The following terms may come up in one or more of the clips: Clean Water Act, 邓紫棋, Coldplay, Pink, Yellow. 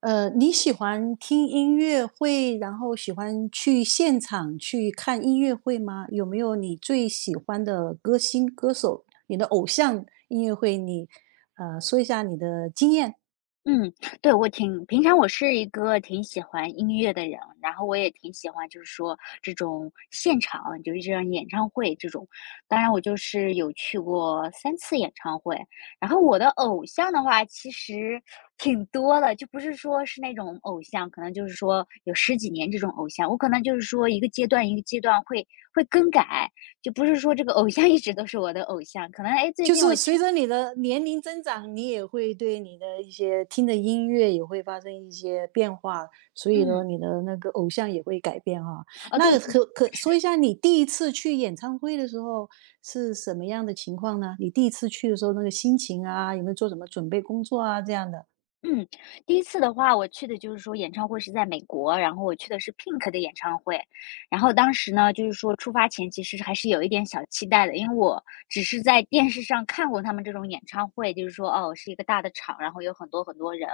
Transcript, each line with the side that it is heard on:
right: 你喜欢听音乐会，然后喜欢去现场去看音乐会吗？有没有你最喜欢的歌星、歌手，你的偶像音乐会？说一下你的经验。
left: 嗯，对，我挺平常我是一个挺喜欢音乐的人，然后我也挺喜欢就是说这种现场，就是这样演唱会这种。当然我就是有去过三次演唱会，然后我的偶像的话其实挺多的，就不是说是那种偶像，可能就是说有十几年这种偶像，我可能就是说一个阶段一个阶段会更改，就不是说这个偶像一直都是我的偶像，可能，哎最
right: 就
left: 近
right: 是
left: 我
right: 随
left: 听。
right: 着你的年龄增长，你也会对你的一些听的音乐也会发生一些变化，所以呢，
left: 嗯。
right: 你的那个偶像也会改变啊。
left: 哦，对
right: 那
left: 对。
right: 可说
left: 是。
right: 一下你第一次去演唱会的时候是什么样的情况呢？你第一次去的时候那个心情啊，有没有做什么准备工作啊？这样的，
left: 嗯。第一次的话，我去的就是说演唱会是在美国，然后我去的是 Pink 的演唱会。然后当时呢，就是说出发前其实还是有一点小期待的，因为我只是在电视上看过他们这种演唱会，就是说，哦，是一个大的场，然后有很多很多人，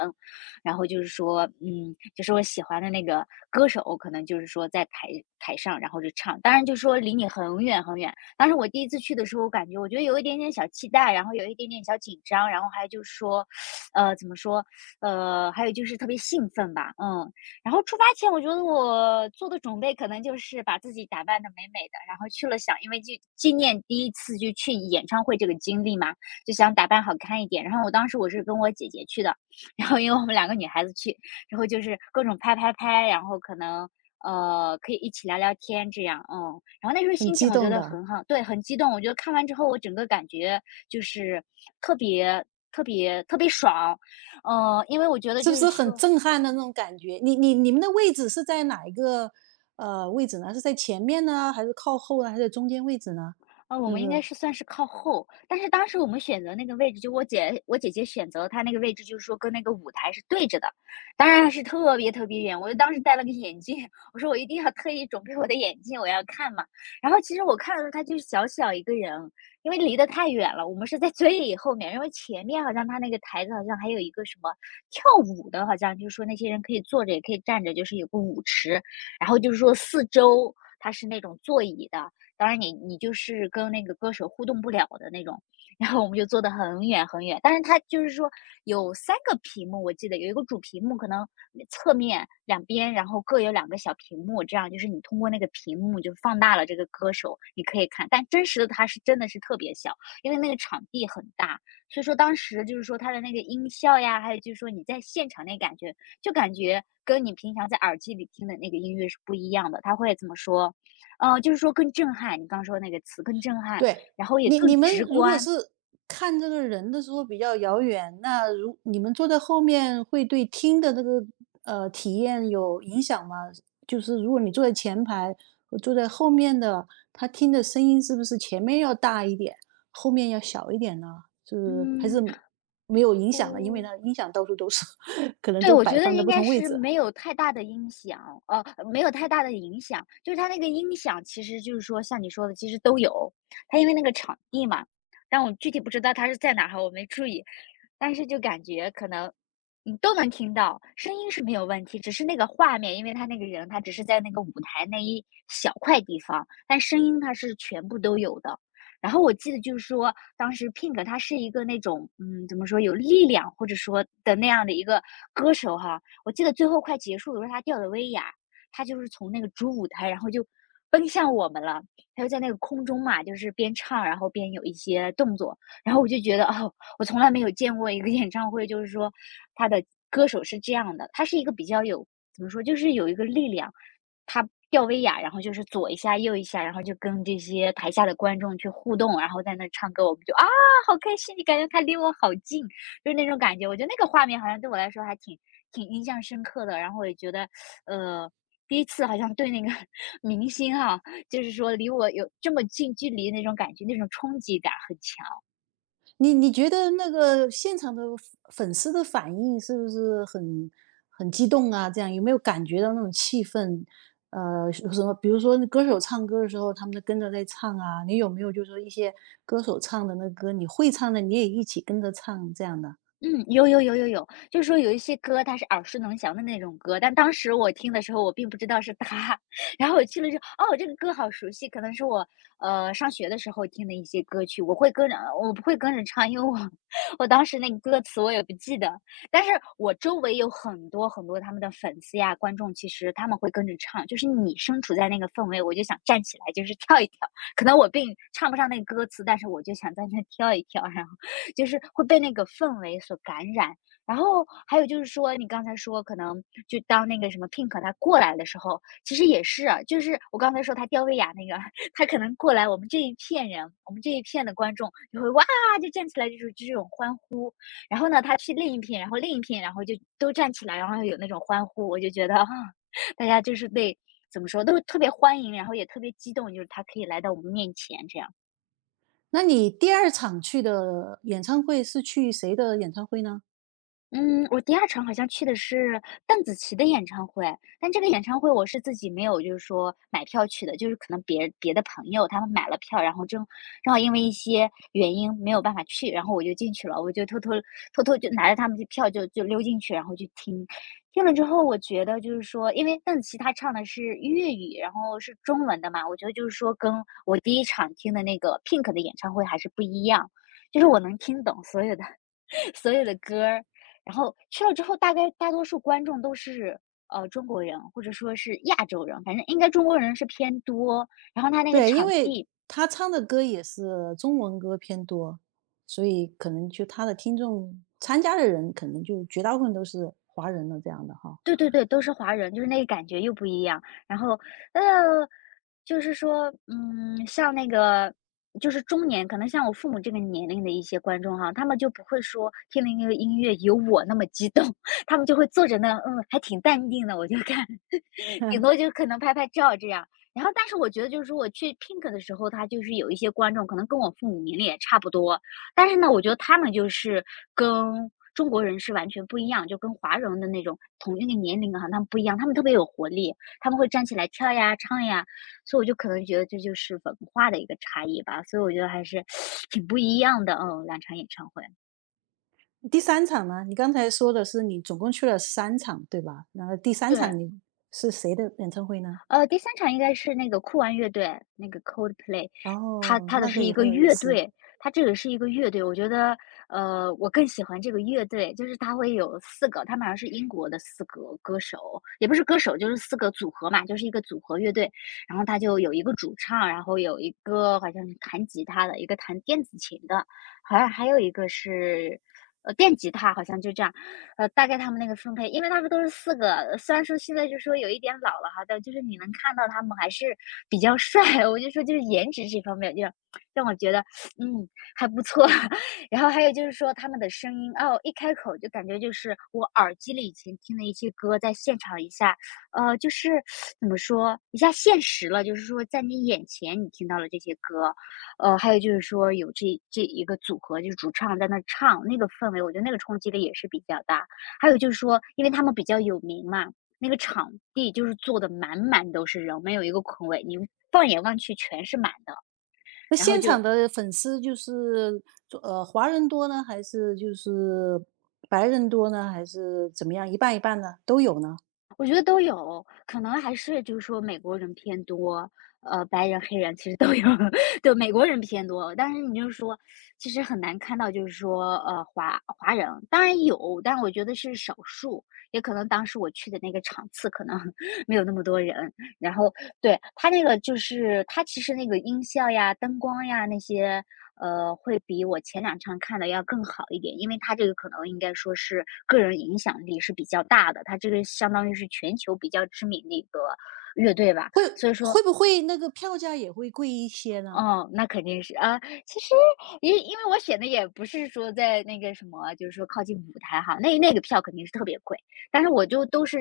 left: 然后就是说，就是我喜欢的那个歌手，可能就是说在台上，然后就唱，当然就是说离你很远很远。当时我第一次去的时候，我感觉我觉得有一点点小期待，然后有一点点小紧张，然后还就是说，呃，怎么说，呃，还有就是特别兴奋吧，嗯。然后出发前，我觉得我做的准备可能就是把自己打扮的美美的，然后去了想因为就纪念第一次就去演唱会这个经历嘛，就想打扮好看一点。然后我当时我是跟我姐姐去的，然后因为我们两个女孩子去，然后就是各种拍拍拍，然后可能。可以一起聊聊天，这样，然后那时候
right: 很
left: 心情
right: 激
left: 我觉
right: 动
left: 得
right: 的，
left: 很好，对，很激动。我觉得看完之后，我整个感觉就是特别、特别、特别爽，因为我觉得
right: 是
left: 就
right: 不
left: 是
right: 是很
left: 说，
right: 震撼的那种感觉？你们的位置是在哪一个位置呢？是在前面呢，还是靠后呢，还是中间位置呢？
left: 我
right: 那
left: 们应该
right: 个
left: 是算是靠后，但是当时我们选择那个位置，就我姐姐选择她那个位置，就是说跟那个舞台是对着的，当然是特别特别远。我就当时戴了个眼镜，我说我一定要特意准备我的眼镜，我要看嘛。然后其实我看的时候，她就是小小一个人，因为离得太远了，我们是在最后面，因为前面好像她那个台子好像还有一个什么跳舞的，好像就是说那些人可以坐着也可以站着，就是有个舞池，然后就是说四周。它是那种座椅的，当然你就是跟那个歌手互动不了的那种。然后我们就坐得很远很远，但是它就是说有三个屏幕，我记得有一个主屏幕，可能侧面两边，然后各有两个小屏幕，这样就是你通过那个屏幕就放大了这个歌手，你可以看。但真实的它是真的是特别小，因为那个场地很大，所以说当时就是说它的那个音效呀，还有就是说你在现场那感觉，就感觉跟你平常在耳机里听的那个音乐是不一样的。它会怎么说就是说更震撼，你刚说那个词更震撼，
right: 对，
left: 然后也
right: 你
left: 更
right: 你
left: 直
right: 们如果
left: 观。
right: 是看这个人的时候比较遥远，那如你们坐在后面会对听的这个体验有影响吗？就是如果你坐在前排和坐在后面的，他听的声音是不是前面要大一点，后面要小一点呢？就是还是
left: 嗯。
right: 没有影响的，因为它
left: 哦。
right: 音响到处都是，可能
left: 对，
right: 都
left: 我
right: 摆
left: 觉得
right: 放在
left: 应
right: 不
left: 该
right: 同位
left: 是
right: 置。
left: 没有太大的音响，没有太大的影响。就是它那个音响其实就是说像你说的，其实都有。它因为那个场地嘛，但我具体不知道它是在哪儿哈，我没注意。但是就感觉可能你都能听到，声音是没有问题，只是那个画面，因为他那个人他只是在那个舞台那一小块地方，但声音它是全部都有的。然后我记得就是说，当时 Pink 他是一个那种，怎么说有力量或者说的那样的一个歌手哈。我记得最后快结束的时候，他吊的威亚，他就是从那个主舞台，然后就奔向我们了。他就在那个空中嘛，就是边唱然后边有一些动作。然后我就觉得哦，我从来没有见过一个 演唱会，就是说他的歌手是这样的，他是一个比较有怎么说，就是有一个力量。他吊威亚，然后就是左一下右一下，然后就跟这些台下的观众去互动，然后在那唱歌，我们就啊，好开心！你感觉他离我好近，就是那种感觉。我觉得那个画面好像对我来说还挺印象深刻的。然后我也觉得，呃，第一次好像对那个 明星哈、就是说离我有这么近距离那种感觉，那种冲击感很强。
right: 你觉得那个现场的粉丝的反应是不是很激动啊？这样有没有感觉到那种气氛？有什么？比如说那歌手唱歌的时候，他们都跟着在唱啊，你有没有就是说一些歌手唱的那歌，你会唱的你也一起跟着唱这样的？
left: 嗯，有有有有有，就是说有一些歌它是耳熟能详的那种歌，但当时我听的时候我并不知道是他，然后我去了之后，哦，这个歌好熟悉，可能是我上学的时候听的一些歌曲，我会跟着，我不会跟着唱，因为我 我当时那个歌词我也不记得，但是我周围有很多很多他们的粉丝呀、观众，其实他们会跟着唱，就是你身处在那个氛围，我就想站起来就是跳一跳，可能我并唱不上那个歌词，但是我就想在那跳一跳，然后。就是会被那个氛围所感染。然后还有就是说，你刚才说可能就当那个什么 Pink 他过来的时候，其实也是啊，就是我刚才说他吊威亚那个，他可能过来，我们这一片人，我们这一片的观众就会哇就站起来，就这种欢呼。然后呢，他去另一片，然后另一片，然后就都站起来，然后有那种欢呼，我就觉得啊，大家就是被怎么说，都特别欢迎，然后也特别激动，就是他可以来到我们面前这样。
right: 那你第二场去的演唱会是去谁的演唱会呢？
left: 嗯，我第二场好像去的是邓紫棋的演唱会，但这个演唱会我是自己没有就是说买票去的，就是可能别的朋友他们买了票，然后正好因为一些原因没有办法去，然后我就进去了，我就偷偷就拿着他们的票就溜进去，然后去听。听了之后，我觉得就是说，因为邓紫棋她唱的是粤语，然后是中文的嘛，我觉得就是说跟我第一场听的那个 Pink 的演唱会还是不一样，就是我能听懂所有的歌儿，然后去了之后，大概大多数观众都是中国人，或者说是亚洲人，反正应该中国人是偏多。然后他那个
right: 对，因
left: 场
right: 为
left: 地，
right: 他唱的歌也是中文歌偏多，所以可能就他的听众参加的人，可能就绝大部分都是华人了这样的哈。
left: 对对对，都是华人，就是那个感觉又不一样。然后呃，就是说，像那个。就是中年，可能像我父母这个年龄的一些观众哈，他们就不会说听了一个音乐有我那么激动，他们就会坐着那，还挺淡定的，我就看，顶多 就可能拍拍照这样。然后，但是我觉得就是说我去 Pink 的时候，他就是有一些观众可能跟我父母年龄也差不多，但是呢，我觉得他们就是跟中国人是完全不一样，就跟华人的那种同一个年龄啊，他们不一样，他们特别有活力，他们会站起来跳呀、唱呀，所以我就可能觉得这就是文化的一个差异吧，所以我觉得还是 挺不一样的，嗯，两场演唱会，
right: 第三场呢，你刚才说的是你总共去了三场，对吧？然后第三
left: 对。
right: 场你是谁的演唱会呢？
left: 第三场应该是那个酷玩乐队，那个 Coldplay，它
right: 哦，
left: 它的
right: 那个
left: 是
right: 也
left: 一个
right: 很有意
left: 乐
right: 思。
left: 队，它这个是一个乐队，我觉得，我更喜欢这个乐队，就是它会有四个，他们好像是英国的四个歌手，也不是歌手，就是四个组合嘛，就是一个组合乐队。然后它就有一个主唱，然后有一个好像是弹吉他的，一个弹电子琴的，好像还有一个是，电吉他，好像就这样。大概他们那个分配，因为他们都是四个，虽然说现在就说有一点老了哈，但就是你能看到他们还是比较帅，我就说就是颜值这方面就让我觉得，嗯，还不错。然后还有就是说他们的声音，哦，一开口就感觉就是我耳机里以前听的一些歌，在现场一下，就是怎么说，一下现实了，就是说在你眼前你听到了这些歌。还有就是说有这一个组合，就是主唱在那唱，那个氛围，我觉得那个冲击力也是比较大。还有就是说，因为他们比较有名嘛，那个场地就是坐的满满都是人，没有一个空位，你放眼望去全是满的。
right: 那
left: 然后
right: 现场
left: 就
right: 的粉丝就是华人多呢，还是就是白人多呢，还是怎么样？一半一半呢？都有呢？
left: 我觉得都有，可能还是就是说美国人偏多，白人、黑人其实都有，对，美国人偏多。但是你就是说，其实很难看到就是说，华人当然有，但我觉得是少数，也可能当时我去的那个场次可能 没有那么多人，然后对，它那个就是它其实那个音效呀、灯光呀那些，会比我前两场看的要更好一点，因为它这个可能应该说是个人影响力是比较大的，它这个相当于是全球比较知名的一个乐队吧，
right: 会
left: 所以说
right: 会不会那个票价也会贵一些呢？
left: 哦，那肯定是啊。其实因为我选的也不是说在那个什么，就是说靠近舞台哈，那个票肯定是特别贵，但是我就都是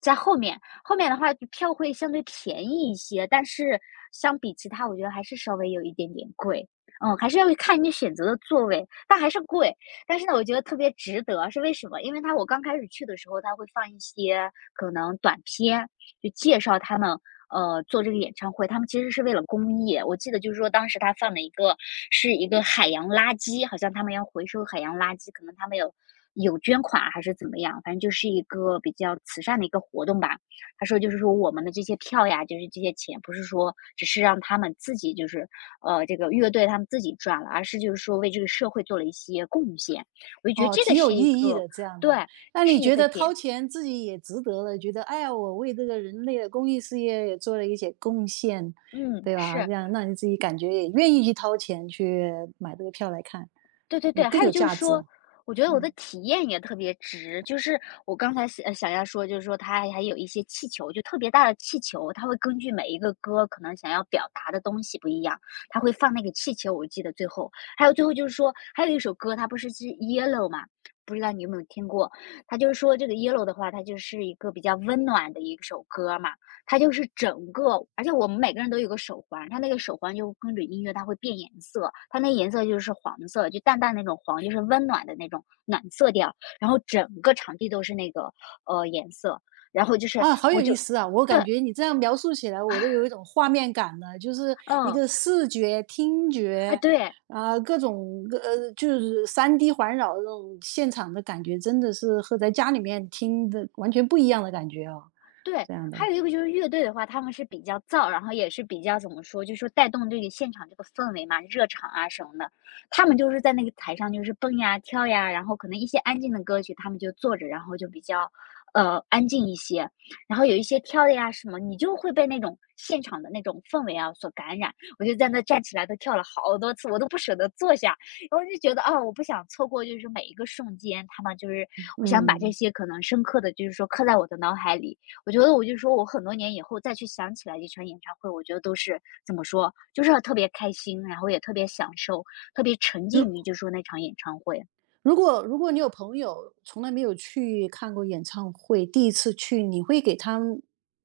left: 在后面，后面的话就票会相对便宜一些，但是相比其他，我觉得还是稍微有一点点贵。嗯，还是要看你选择的座位，但还是贵。但是呢，我觉得特别值得，是为什么？因为它我刚开始去的时候，它会放一些可能短片，就介绍他们做这个演唱会，他们其实是为了公益。我记得就是说当时他放了一个是一个海洋垃圾，好像他们要回收海洋垃圾，可能他们有捐款啊还是怎么样，反正就是一个比较慈善的一个活动吧。他说就是说我们的这些票呀，就是这些钱，不是说只是让他们自己就是这个乐队他们自己赚了，而是就是说为这个社会做了一些贡献。我就觉得
right: 哦，
left: 这
right: 挺
left: 个
right: 有
left: 是
right: 意
left: 一
right: 义
left: 个
right: 的这样的。
left: 对，
right: 那
left: 这
right: 你
left: 是一
right: 觉
left: 个
right: 得掏
left: 点。
right: 钱自己也值得了，觉得哎呀，我为这个人类的公益事业也做了一些贡献，
left: 嗯，
right: 对吧？
left: 是。
right: 这样让你自己感觉也愿意去掏钱去买这个票来看，
left: 对对
right: 有
left: 对，
right: 更
left: 还有
right: 有
left: 就是
right: 价值。
left: 说，我觉得我的
right: 嗯。
left: 体验也特别值。就是我刚才想想要说，就是说它还有一些气球，就特别大的气球，它会根据每一个歌可能想要表达的东西不一样，它会放那个气球。我记得最后，还有最后就是说，还有一首歌，它不是是 Yellow 嘛？不知道你有没有听过？它就是说这个 Yellow 的话，它就是一个比较温暖的一首歌嘛。它就是整个而且我们每个人都有个手环，它那个手环就跟着音乐它会变颜色，它那颜色就是黄色，就淡淡那种黄，就是温暖的那种暖色调，然后整个场地都是那个，颜色，然后就是
right: 啊，好有
left: 我就
right: 意思啊！我感
left: 对，
right: 觉你这样描述起来，我都有一种画面感了，就是一
left: 嗯，
right: 个视觉、听
left: 啊
right: 觉，
left: 对。
right: 啊、各种,就是三 D 环绕的这种现场的感觉，真的是和在家里面听的完全不一样的感觉哦。
left: 对，
right: 这样的，
left: 还有一个就是乐队的话，他们是比较燥，然后也是比较怎么说，就是说带动这个现场这个氛围嘛，热场啊什么的。他们就是在那个台上就是蹦呀跳呀，然后可能一些安静的歌曲他们就坐着，然后就比较安静一些。然后有一些跳的呀什么，你就会被那种现场的那种氛围啊所感染。我就在那站起来都跳了好多次，我都不舍得坐下。然后就觉得啊、我不想错过，就是每一个瞬间，他们就是我想把这
right: 嗯，
left: 些可能深刻的，就是说刻在我的脑海里。我觉得我就说我很多年以后再去想起来这场演唱会，我觉得都是怎么说，就是特别开心，然后也特别享受，特别沉
right: 如
left: 浸于就说那场演唱会。
right: 如果你有朋友从来没有去看过演唱会，第一次去，你会给他们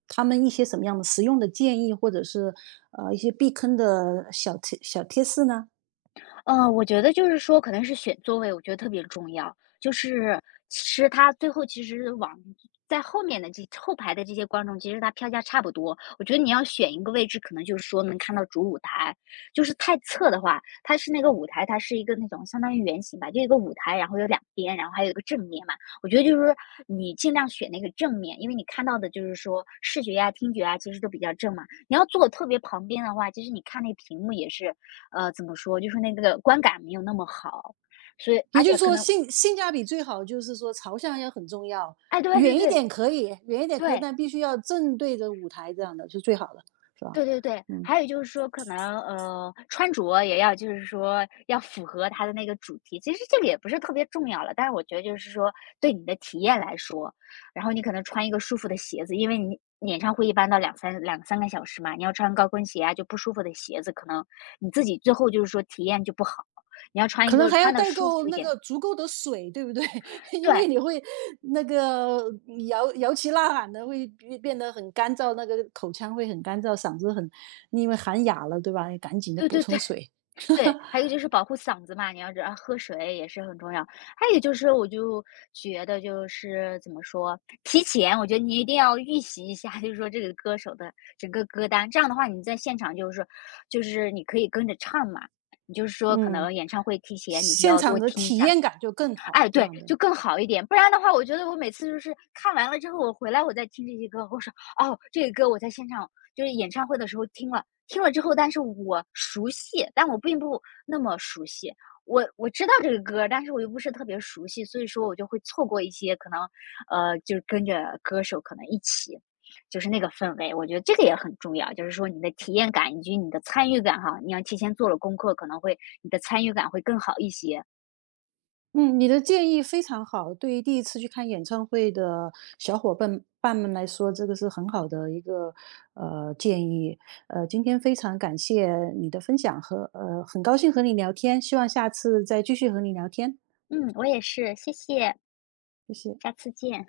right: 一些什么样的实用的建议，或者是一些避坑的小贴士呢？
left: 我觉得就是说可能是选座位，我觉得特别重要。就是其实他最后其实往在后面的这后排的这些观众，其实他票价差不多。我觉得你要选一个位置，可能就是说能看到主舞台。就是太侧的话，它是那个舞台，它是一个那种相当于圆形吧，就一个舞台，然后有两边，然后还有一个正面嘛。我觉得就是说你尽量选那个正面，因为你看到的就是说视觉呀、听觉啊，其实都比较正嘛。你要坐特别旁边的话，其实你看那屏幕也是怎么说，就是那个观感没有那么好，所以
right: 也
left: 而
right: 就是
left: 且可
right: 说
left: 能
right: 性价比最好就是说朝向要很重要，
left: 哎，对对
right: 远一
left: 对
right: 点可以，远一点可以，
left: 对
right: 但必须要正对着舞台这样的是最好的，是吧？
left: 对对对，
right: 嗯，
left: 还有就是说可能穿着也要就是说要符合它的那个主题，其实这个也不是特别重要了，但是我觉得就是说对你的体验来说，然后你可能穿一个舒服的鞋子，因为你演唱会一般到两三个小时嘛，你要穿高跟鞋啊，就不舒服的鞋子，可能你自己最后就是说体验就不好。你要穿
right: 可
left: 一
right: 能
left: 个
right: 还要
left: 穿的
right: 带
left: 舒服
right: 够
left: 一
right: 那
left: 点，
right: 个足够的水，对不对？因
left: 对
right: 为你会那个摇旗呐喊的，会变得很干燥，那个口腔会很干燥，嗓子很因为喊哑了，对吧？赶紧的
left: 对
right: 补
left: 对
right: 充
left: 对
right: 水，
left: 对，还有一个就是保护嗓子嘛，你要知道喝水也是很重要。还有就是，我就觉得就是怎么说，提前我觉得你一定要预习一下，就是说这个歌手的整个歌单，这样的话你在现场就是说，就是你可以跟着唱嘛。你就是说可能
right: 嗯，
left: 演唱会提前你就
right: 现
left: 要多
right: 场的
left: 听一
right: 体
left: 下，
right: 验感就更好，
left: 哎，
right: 这
left: 对，
right: 样的。
left: 就更好一点，不然的话，我觉得我每次就是看完了之后，我回来我再听这些歌，我说哦，这个歌我在现场就是演唱会的时候听了，听了之后，但是我熟悉，但我并不那么熟悉。我知道这个歌，但是我又不是特别熟悉，所以说我就会错过一些可能，就是跟着歌手可能一起，就是那个氛围，我觉得这个也很重要，就是说你的体验感以及你的参与感哈，你要提前做了功课，可能会你的参与感会更好一些。
right: 嗯，你的建议非常好。对于第一次去看演唱会的小伙伴们来说，这个是很好的一个建议。今天非常感谢你的分享和很高兴和你聊天，希望下次再继续和你聊天，
left: 嗯，我也是，谢谢，
right: 谢谢。
left: 下次见。